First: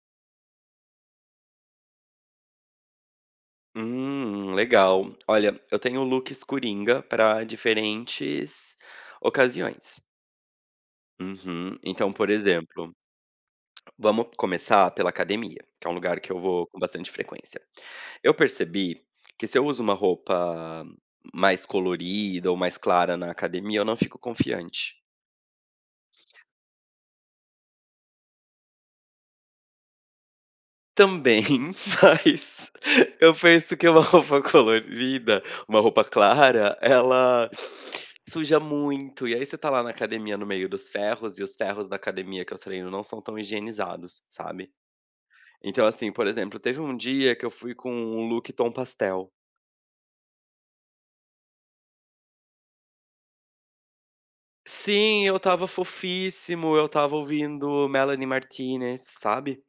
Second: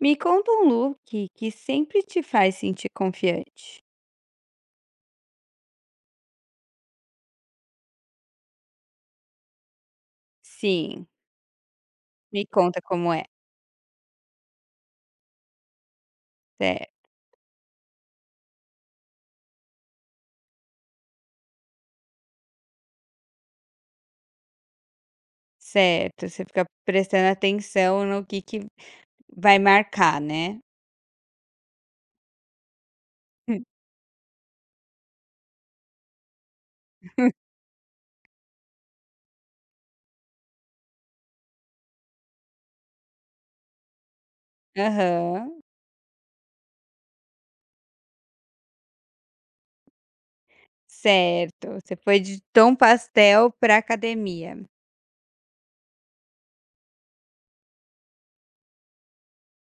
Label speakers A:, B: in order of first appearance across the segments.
A: Me conta um look que sempre te faz sentir confiante.
B: Legal. Olha, eu tenho looks coringa para diferentes ocasiões.
A: Sim,
B: Uhum. Então, por
A: me conta
B: exemplo,
A: como é.
B: vamos começar pela academia, que é um lugar que eu vou com
A: Cer
B: bastante frequência. Eu percebi que se eu uso uma roupa mais colorida ou mais clara na academia, eu não fico confiante.
A: Certo, você fica prestando atenção no que vai marcar, né.
B: Também, mas eu
A: Hum.
B: penso que uma roupa colorida, uma roupa clara, ela suja muito. E aí você tá lá na academia no meio dos ferros, e os ferros da academia que eu treino não são tão higienizados, sabe.
A: Aham,
B: Então, assim, por exemplo, teve um dia que eu fui com um look tom pastel.
A: certo. Você foi de tom pastel pra academia.
B: Sim, eu estava fofíssimo, eu estava ouvindo Melanie Martinez, sabe.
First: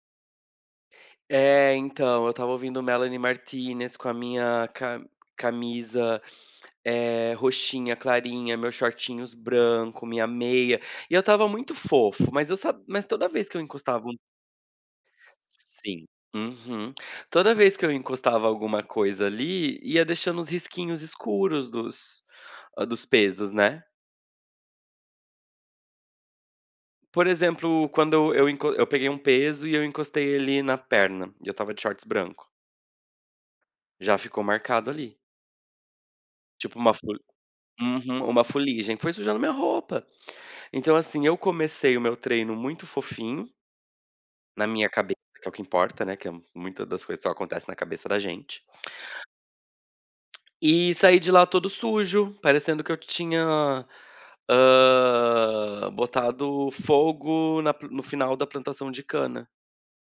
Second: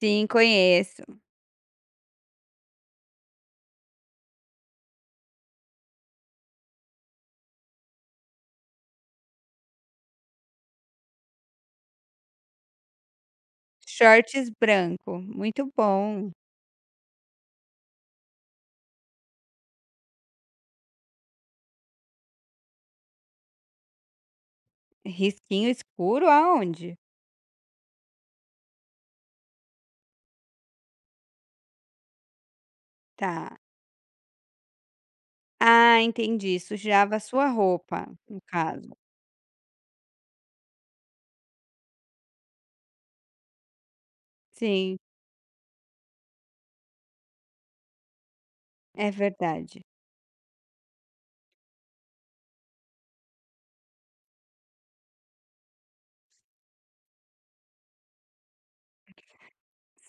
A: Sim, conheço.
B: É, então, eu estava ouvindo Melanie Martinez com a minha ca camisa, roxinha clarinha, meus shortinhos branco, minha meia, e eu estava muito fofo, mas eu sa mas toda vez que eu encostava um
A: Shorts branco, muito
B: sim,
A: bom.
B: uhum. Toda vez que eu encostava alguma coisa ali, ia deixando os risquinhos escuros dos dos pesos, né.
A: Risquinho escuro aonde?
B: Por exemplo, quando eu peguei um peso e eu encostei ele na perna, e eu estava de shorts branco,
A: Tá.
B: já ficou marcado ali,
A: Ah, entendi,
B: tipo uma.
A: sujava a sua roupa,
B: Uhum.
A: no
B: Uma fuligem,
A: caso.
B: foi sujando minha roupa. Então, assim, eu comecei o meu treino muito fofinho, na minha
A: Sim,
B: cabeça, que é o que importa, né, que é muita das coisas só acontece na cabeça da gente.
A: é verdade.
B: E saí de lá todo sujo, parecendo que eu tinha, botado fogo na pla no final da plantação de cana.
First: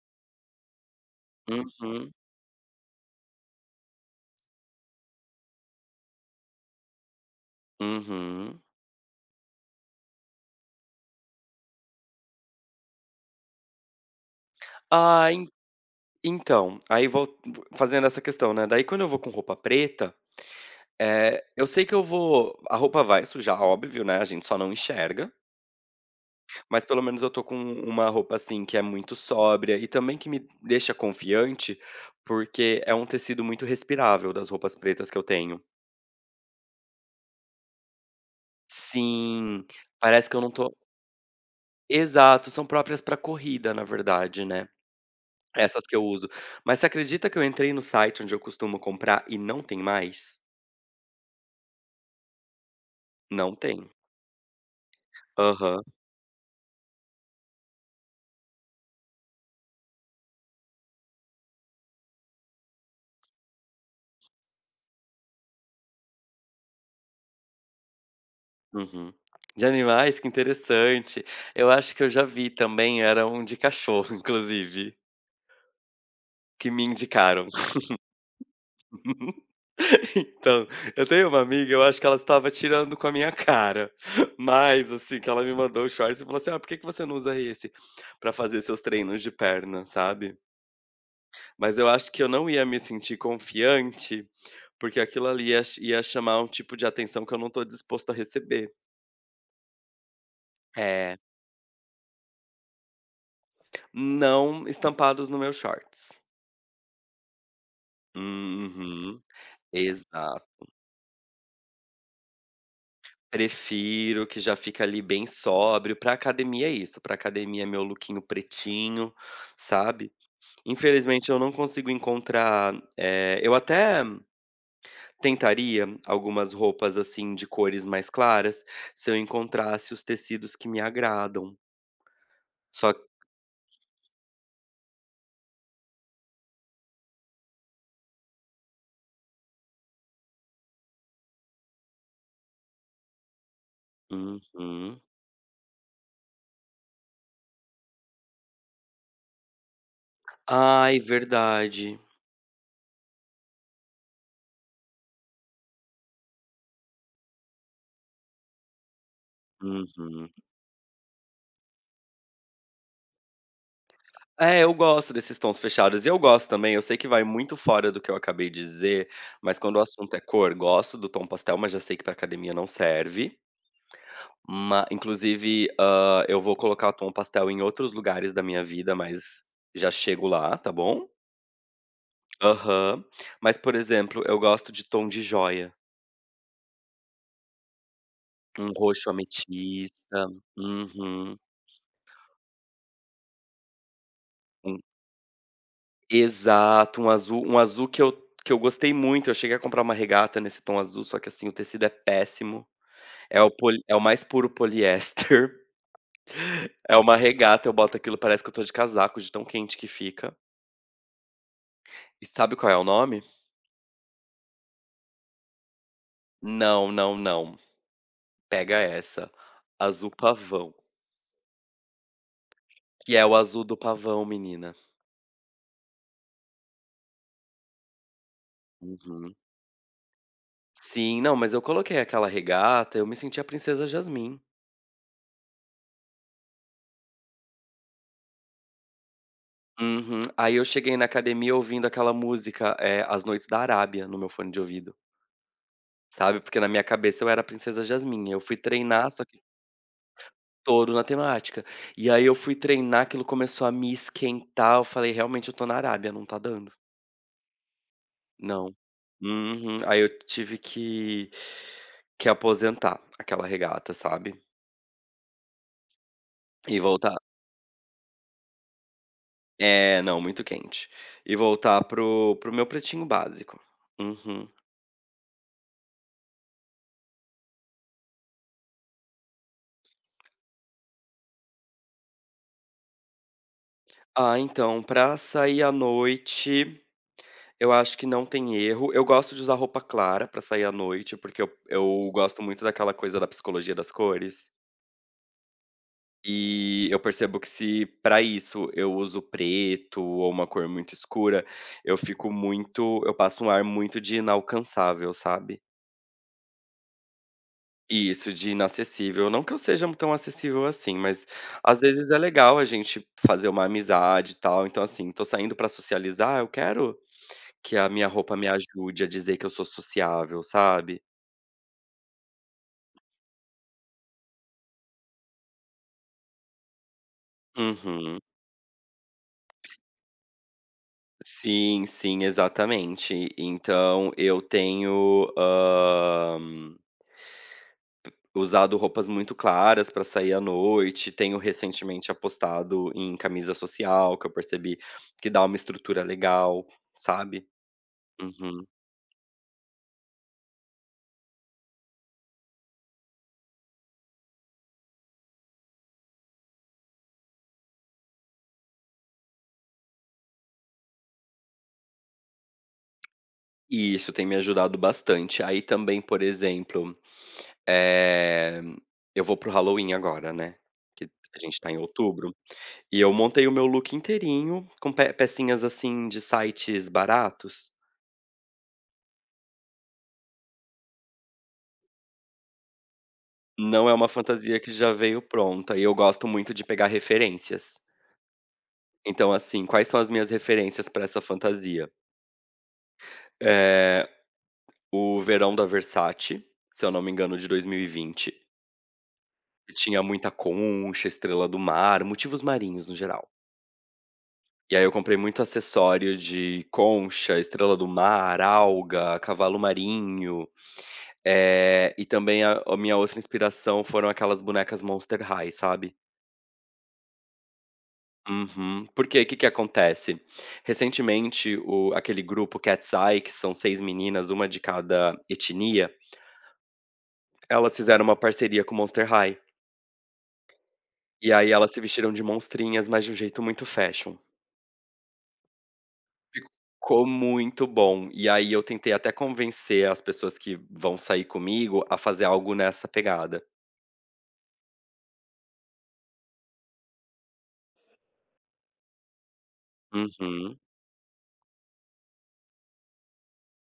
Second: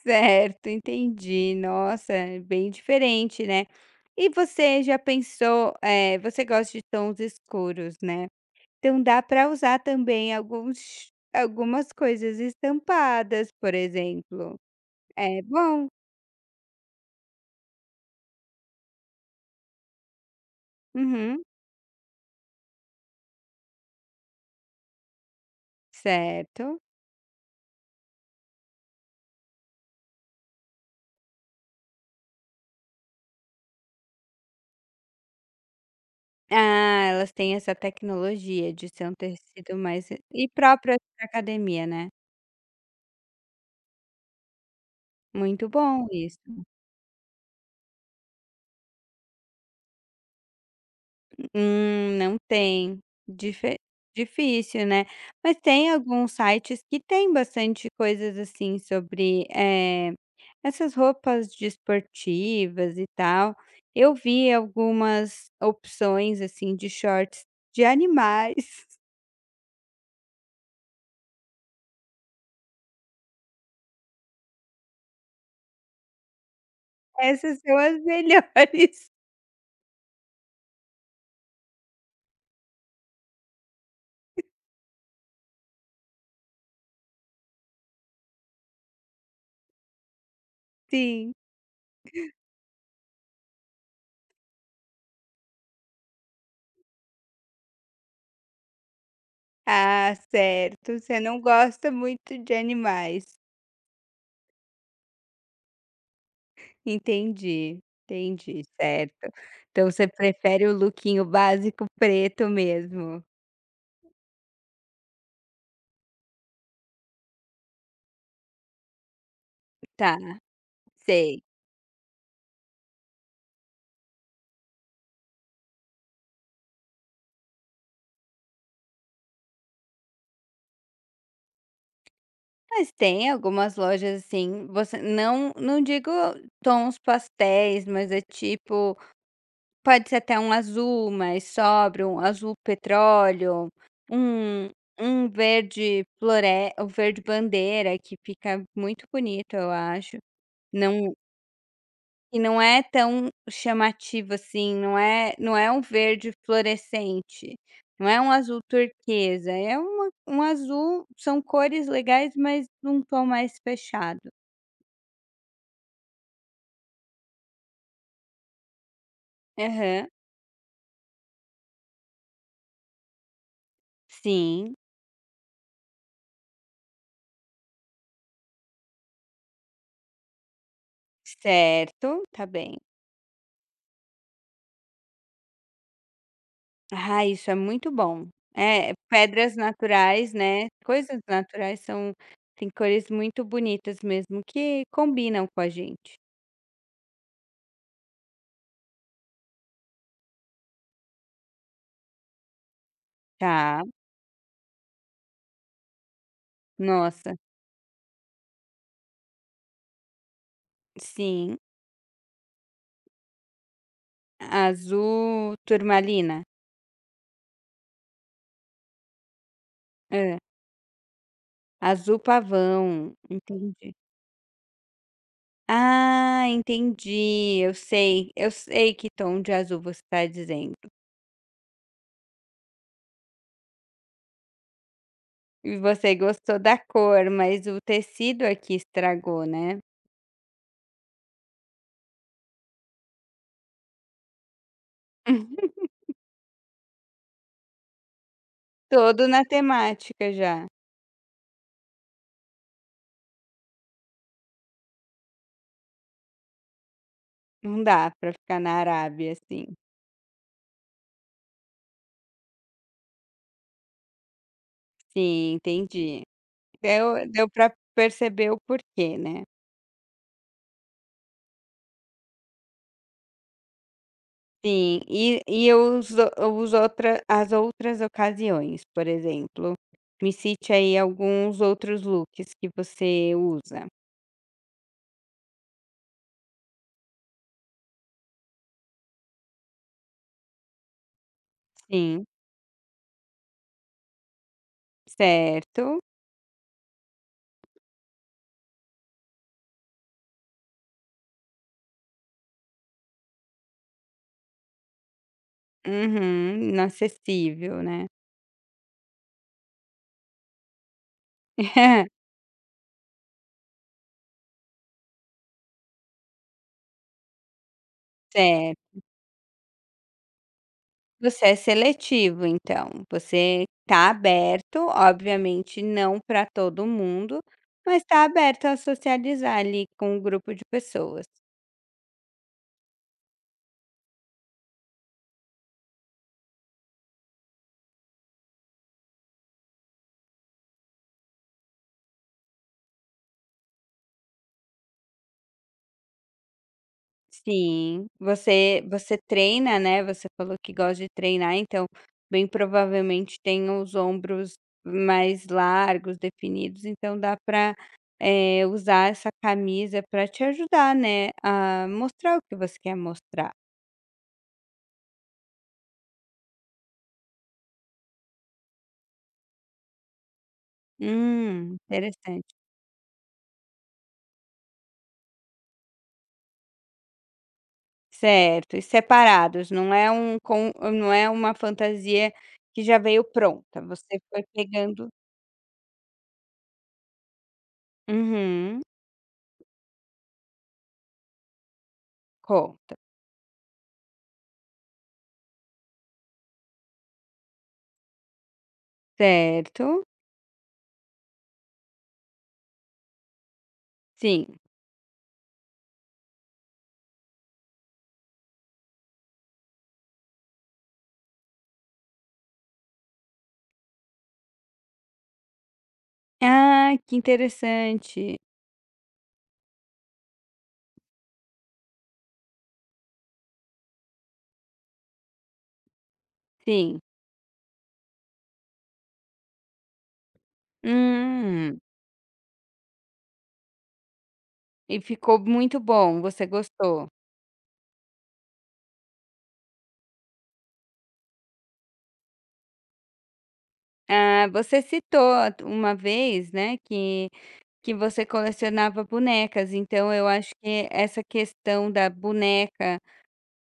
A: Certo, entendi. Nossa,
B: Uhum,
A: é bem diferente, né. E você já pensou, você gosta de tons escuros, né,
B: uhum.
A: então dá para usar também alguns algumas coisas estampadas, por exemplo.
B: Ah,
A: É
B: en
A: bom.
B: Então, aí vol fazendo essa questão, né, daí quando eu vou com roupa preta.
A: Uhum.
B: Eu sei que eu vou a roupa vai sujar, óbvio, né, a gente só não enxerga,
A: Certo.
B: mas pelo menos eu tô com uma roupa, assim, que é muito sóbria e também que me deixa confiante, porque é um tecido muito respirável das roupas pretas que eu tenho.
A: Ah, elas têm essa tecnologia de ser um
B: Sim,
A: tecido mais
B: parece que eu
A: e
B: não tô
A: próprio para academia, né.
B: exato, são próprias pra corrida, na verdade, né,
A: Muito
B: essas que eu
A: bom
B: uso.
A: isso.
B: Mas você acredita que eu entrei no site onde eu costumo comprar e não tem mais?
A: Não tem.
B: Não
A: Dife
B: tem.
A: Difícil, né. Mas
B: Aham.
A: tem alguns sites que tem bastante coisas, assim, sobre, essas roupas desportivas e tal. Eu vi algumas opções, assim, de shorts de animais.
B: Uhum. De animais, que interessante. Eu acho que eu já vi também, era um de cachorro, inclusive, que me indicaram.
A: Essas são as melhores,
B: Então, eu tenho uma amiga, eu acho que ela estava tirando com a minha cara, mas, assim, que ela me mandou o shorts e falou assim: "Ah, por que que você não usa esse pra fazer seus treinos de perna?", sabe.
A: sim.
B: Mas eu acho que eu não ia me sentir confiante, porque aquilo ali ia chamar um tipo de atenção que eu não tô disposto a receber.
A: Ah, certo,
B: É,
A: você não gosta muito de animais.
B: não estampados no meu shorts.
A: Entendi, entendi, certo.
B: Uhum,
A: Então você
B: exato.
A: prefere o lookinho básico preto mesmo.
B: Prefiro, que já fica ali bem sóbrio. Pra academia é isso, pra academia é meu lookinho pretinho, sabe.
A: Tá,
B: Infelizmente eu
A: sei.
B: não consigo encontrar, eu até tentaria algumas roupas, assim, de cores mais claras, se eu encontrasse os tecidos que me agradam.
A: Mas
B: Só.
A: tem algumas lojas assim, você não digo tons pastéis, mas é tipo, pode ser até um azul mais sóbrio, um azul petróleo, um
B: Uhum.
A: um verde flore o verde bandeira que fica muito bonito eu acho.
B: Ai,
A: Não
B: verdade.
A: E não é tão chamativo assim, não é um verde fluorescente, não é um azul turquesa, é uma
B: Uhum.
A: um azul, são cores legais, mas num tom mais fechado.
B: É, eu gosto desses tons fechados e eu gosto também, eu sei que vai muito fora do que eu acabei de dizer, mas quando o
A: Aham.
B: assunto é cor, gosto do tom pastel, mas já sei que pra academia não serve.
A: Sim,
B: Ma Inclusive, eu vou colocar o tom pastel em outros lugares da minha vida, mas já chego lá, tá bom?
A: certo, tá bem.
B: Aham. Mas, por exemplo, eu gosto de tom de jóia,
A: Ah, isso é muito bom.
B: um
A: É,
B: roxo
A: pedras
B: ametista,
A: naturais, né, coisas
B: uhum,
A: naturais são tem cores muito bonitas mesmo
B: um
A: que combinam com a gente.
B: exato, um azul, que eu gostei muito, eu cheguei a comprar uma regata nesse tom azul, só que assim, o tecido é péssimo. É o poli
A: Tá,
B: É o mais puro poliéster, é uma
A: nossa,
B: regata, eu boto aquilo, parece que eu tô de casaco, de tão quente que fica.
A: sim,
B: E sabe qual é o nome?
A: azul turmalina.
B: Não, não, não, pega essa, azul
A: Hã,
B: pavão,
A: azul pavão,
B: que é o azul do
A: entendi.
B: pavão, menina.
A: Ah, entendi, eu sei que
B: Uhum.
A: tom de azul você está dizendo.
B: Sim, não, mas eu coloquei aquela regata, eu me senti a princesa Jasmim.
A: E você gostou da cor, mas o tecido aqui estragou, né.
B: Uhum. Aí eu cheguei na academia ouvindo aquela música, é As Noites da Arábia, no meu fone de ouvido, sabe, porque na minha cabeça eu era a princesa Jasmim, eu fui treinar só
A: Todo
B: que
A: na temática já,
B: todo na temática. E aí eu fui treinar, aquilo começou a me esquentar, eu falei: "Realmente eu tô na Arábia, não tá dando,
A: não dá pra ficar na
B: não".
A: Arábia assim.
B: Uhum. Aí eu tive que aposentar aquela regata, sabe.
A: Sim, entendi.
B: E voltar
A: Deu pra perceber o porquê, né.
B: é, não, muito quente. E voltar pro meu pretinho básico. Uhum.
A: Sim, e eu uso outra as outras ocasiões, por exemplo, me cite aí alguns outros looks que você usa.
B: Ah, então, pra sair à noite, eu acho que não tem erro. Eu gosto de usar roupa clara pra sair à noite, porque eu
A: Sim,
B: gosto muito daquela coisa da psicologia das cores.
A: certo.
B: E eu percebo que se para isso eu uso preto ou uma cor muito escura, eu fico muito, eu passo um ar muito de inalcançável, sabe.
A: Uhum, inacessível, né.
B: E isso, de inacessível. Não que eu seja um tão acessível assim, mas às vezes é legal a gente fazer uma amizade e tal. Então, assim, tô saindo pra socializar, eu quero que a minha roupa me
A: Certo.
B: ajude a dizer que eu sou sociável, sabe.
A: Você é seletivo então, você está aberto, obviamente não para todo mundo, mas
B: Uhum.
A: está aberto a socializar ali com um grupo de pessoas.
B: Sim, sim, exatamente. Então eu tenho, usado roupas muito claras para sair à noite, tenho recentemente apostado em camisa social, que eu percebi que dá uma estrutura legal, sabe.
A: Sim,
B: Uhum.
A: você treina, né, você falou que gosta de treinar, então, bem provavelmente tem os ombros mais largos, definidos, então dá para usar essa camisa para te ajudar, né, a mostrar o que você quer mostrar.
B: E isso, tem me ajudado bastante. Aí também, por exemplo, eh, eu vou pro Halloween agora, né, que a gente tá em outubro,
A: Interessante.
B: e eu montei o meu look inteirinho com pe pecinhas, assim, de sites baratos.
A: Certo, e separados, não é uma fantasia que já veio pronta,
B: Não é uma
A: você foi
B: fantasia que já
A: pegando
B: veio pronta e eu gosto muito de pegar referências.
A: uhum,
B: Então, assim, quais são as minhas referências para essa fantasia?
A: conta.
B: Eh, o Verão da Versace, se eu não me engano, de 2020,
A: Certo,
B: tinha muita concha, estrela do mar, motivos marinhos no geral.
A: sim.
B: E aí eu comprei muito acessório de concha, estrela do mar, alga, cavalo marinho. E também a minha outra inspiração foram aquelas bonecas Monster High, sabe?
A: Ah, que interessante.
B: Uhum. Porque o que que acontece? Recentemente, o aquele grupo Cat's Eye, que são 6 meninas, uma de cada etnia,
A: Sim.
B: elas fizeram uma parceria com Monster High. E aí elas
A: Hum.
B: se vestiram de monstrinhas, mas de um jeito muito fashion.
A: E ficou muito bom, você
B: Ficou
A: gostou?
B: muito bom. E aí eu tentei até convencer as pessoas que vão sair comigo a fazer algo nessa pegada.
A: Ah, você citou uma vez, né, que você colecionava bonecas, então eu acho
B: Uhum.
A: que essa questão da boneca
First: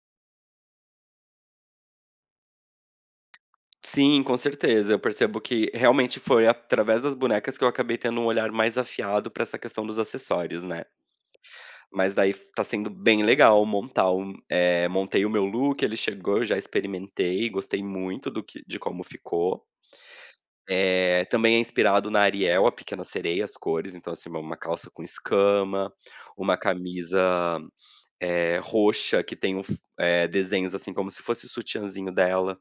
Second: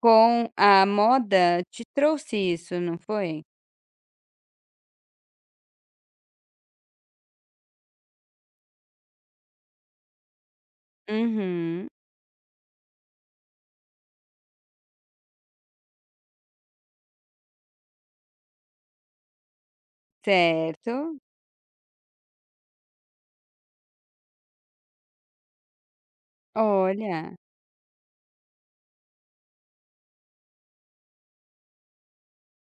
A: com a moda te trouxe isso, não foi?
B: Sim, com certeza. Eu percebo que realmente foi através das bonecas que eu acabei tendo um olhar mais afiado para essa questão dos acessórios, né.
A: Uhum.
B: Mas daí tá sendo bem legal montar um montei o meu look, ele chegou, eu já experimentei, gostei muito do que de como ficou.
A: Certo.
B: Também é inspirado na Ariel, A Pequena Sereia, as cores, então, assim, uma calça com escama, uma
A: Olha.
B: camisa, roxa que tem um desenhos, assim, como se fosse o sutiãzinho dela.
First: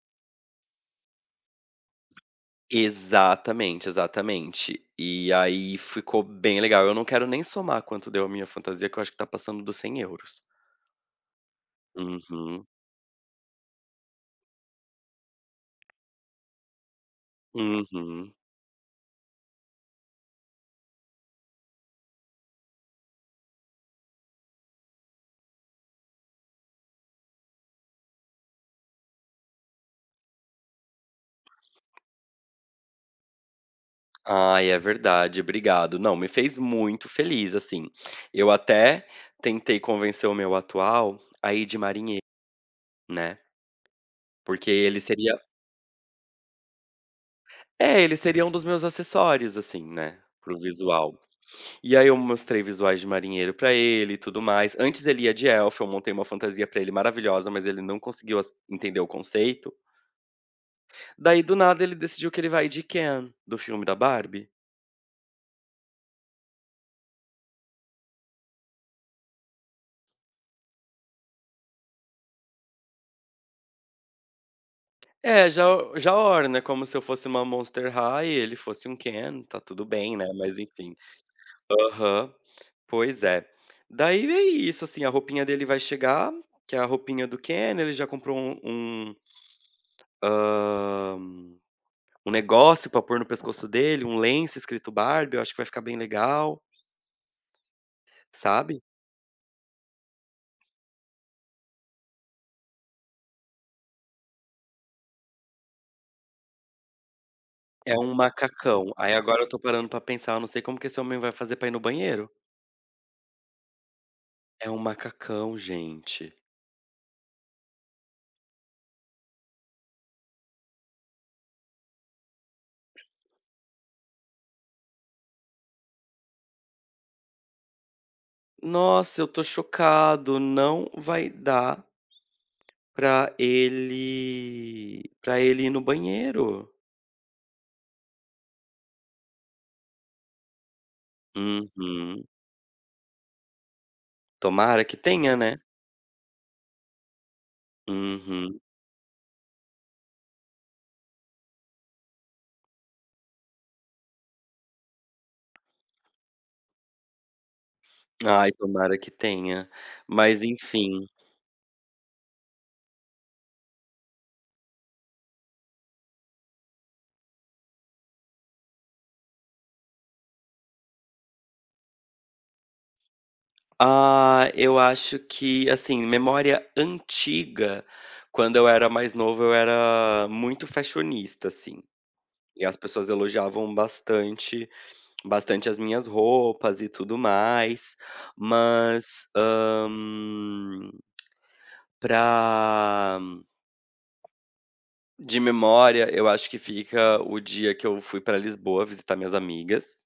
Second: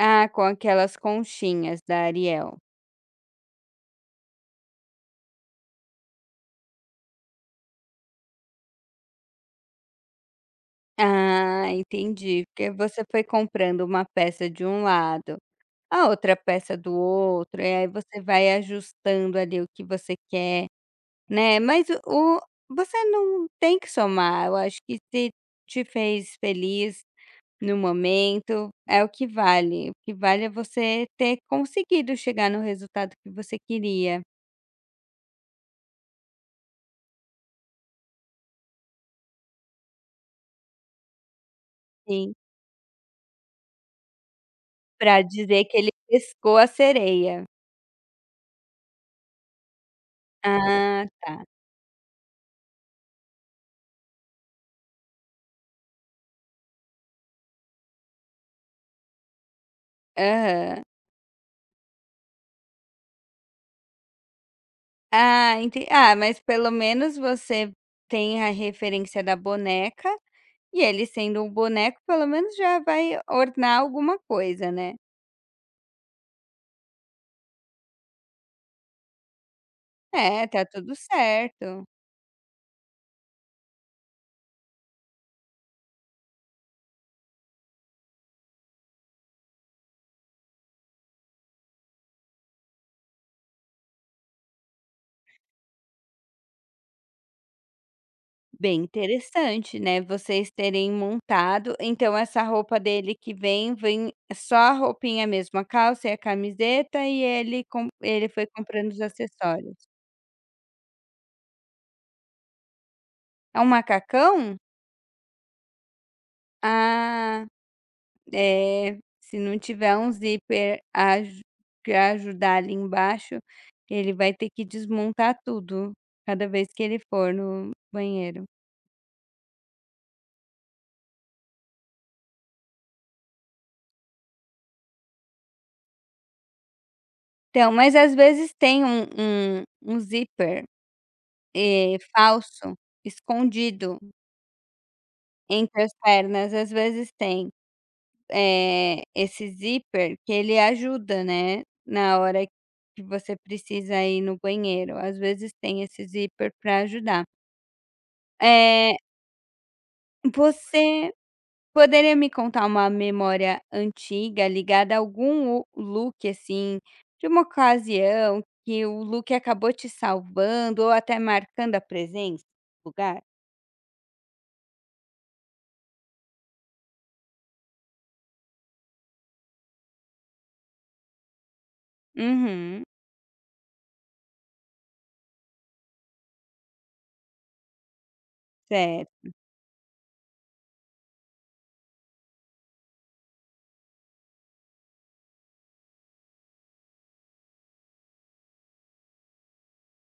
A: Ah, com aquelas conchinhas da Ariel.
B: Exatamente, exatamente. E aí ficou bem legal. Eu não quero nem somar quanto deu a minha fantasia, que eu acho que tá passando dos €100.
A: Ah, entendi,
B: Uhum,
A: porque você foi comprando uma peça de um lado a outra peça do outro, e aí você
B: uhum.
A: vai ajustando ali o que você quer, né. Mas você não tem que somar, eu acho que se te fez feliz no momento, é o que vale. O que vale é você ter conseguido chegar no resultado que você queria.
B: Ai, é verdade, obrigado. Não, me fez muito feliz, assim. Eu até tentei convencer o meu atual a ir de marinheiro,
A: Sim,
B: né, porque ele
A: pra
B: seria
A: dizer que ele pescou a sereia.
B: é, ele seria um dos meus acessórios, assim, né, para o
A: Ah,
B: visual.
A: tá.
B: E aí eu mostrei visuais de marinheiro pra ele e tudo mais. Antes ele ia de elfo, eu montei uma fantasia pra ele maravilhosa, mas ele não conseguiu ass entender o conceito.
A: Aham.
B: Daí, do nada, ele decidiu que ele vai de Ken, do filme da Barbie.
A: Ah, entendi. Ah, mas pelo menos você tem a referência da boneca, e ele sendo um boneco pelo menos já vai ornar alguma coisa, né.
B: É, já já ora, né? Como se eu fosse uma Monster High e ele fosse um Ken, tá tudo bem, né,
A: É,
B: mas
A: tá tudo
B: enfim.
A: certo.
B: Aham. Pois é. Daí é isso, assim, a roupinha dele vai chegar, que é a roupinha do Ken, ele já comprou um, hã, um negócio pra pôr no pescoço dele, um lenço escrito Barbie, eu acho que vai ficar bem legal, sabe.
A: Bem interessante, né, vocês terem montado então essa roupa dele que vem, vem só a roupinha mesmo, a calça e a camiseta e ele com
B: É um
A: ele foi
B: macacão,
A: comprando os
B: aí agora eu tô
A: acessórios.
B: parando pra pensar, eu não sei como que esse homem vai fazer pra ir no banheiro.
A: É um macacão?
B: É um macacão, gente.
A: Ah. É, se não tiver um zíper para ajudar ali embaixo, ele vai ter que desmontar tudo, cada vez que ele for no banheiro.
B: Nossa, eu tô chocado, não vai dar pra ele para ele ir no banheiro.
A: Então, mas às vezes tem um zíper,
B: Uhum.
A: falso, escondido
B: Tomara que tenha, né.
A: entre as pernas, às vezes tem,
B: Uhum.
A: esse zíper que ele ajuda, né, na hora que você precisa ir no banheiro, às vezes tem esse zíper para ajudar.
B: Ai,
A: Eh,
B: tomara que tenha. Mas enfim.
A: você Poderia me contar uma memória antiga ligada a algum o look, assim, de uma ocasião que o look acabou te salvando ou até marcando a presença no lugar?
B: Ah, eu acho que, assim, memória antiga, quando eu era mais novo, eu era muito fashionista, assim, e as
A: Uhum,
B: pessoas elogiavam bastante as minhas roupas e tudo mais,
A: certo.
B: mas, pra de memória, eu acho que fica o dia que eu fui pra Lisboa visitar minhas amigas,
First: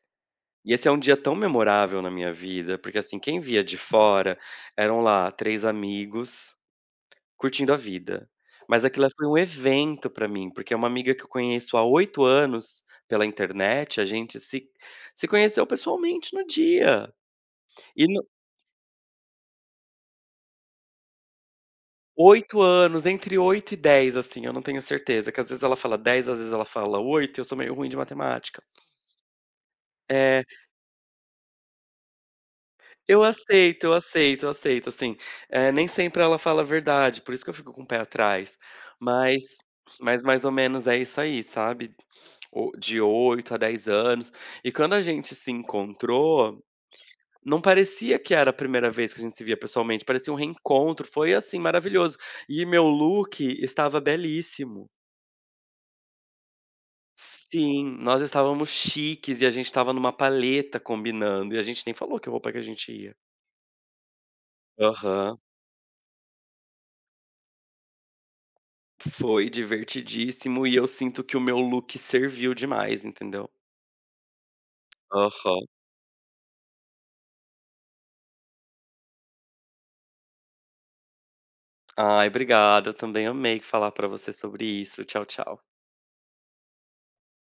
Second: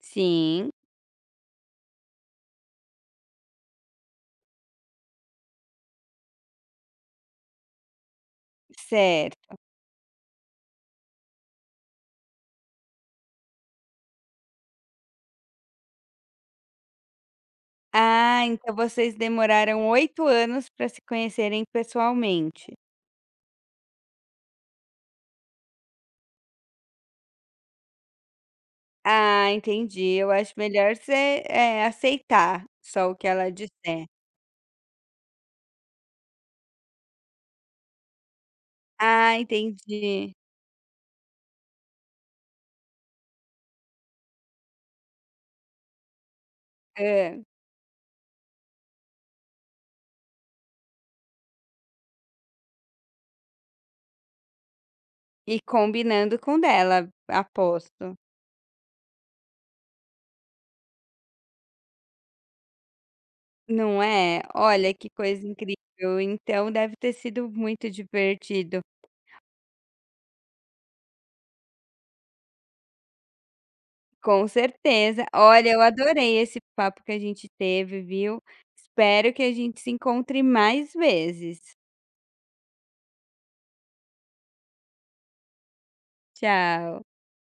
A: Sim,
B: e esse é um dia tão memorável na minha vida, porque, assim, quem via de fora eram lá 3 amigos curtindo a vida, mas aquilo foi um
A: certo.
B: evento pra mim, porque é uma amiga que eu conheço há 8 anos pela internet, a gente se conheceu pessoalmente no dia, e
A: Ah, então vocês demoraram 8 anos para se conhecerem
B: 8
A: pessoalmente.
B: anos, entre 8 e 10 assim, eu não tenho certeza, que às vezes ela fala 10, às vezes ela fala 8, eu sou meio ruim de matemática.
A: Ah, entendi. Eu
B: É,
A: acho melhor você, aceitar só o
B: eu
A: que ela
B: aceito, eu
A: disser.
B: aceito, eu aceito, assim, nem sempre ela fala a verdade, por isso que eu fico com o pé atrás,
A: Ah,
B: mas
A: entendi.
B: mais ou menos é isso aí, sabe, o de 8 a 10 anos. E quando a gente se encontrou, não parecia que era a primeira vez que a gente se via pessoalmente, parecia um reencontro, foi, assim, maravilhoso. E meu look estava belíssimo.
A: E combinando com o dela,
B: Sim,
A: aposto.
B: nós estávamos chiques e a gente estava numa palheta combinando, e a gente nem falou que roupa que a gente ia.
A: Não é? Olha que
B: Aham.
A: coisa incrível, então deve ter sido muito divertido.
B: Foi divertidíssimo e eu sinto que o meu look serviu demais, entendeu.
A: Com certeza.
B: Aham.
A: Olha, eu adorei esse papo que a gente teve, viu. Espero que a gente se encontre mais vezes.
B: Ai, obrigado, eu também amei falar pra você sobre isso. Tchau, tchau.
A: Tchau.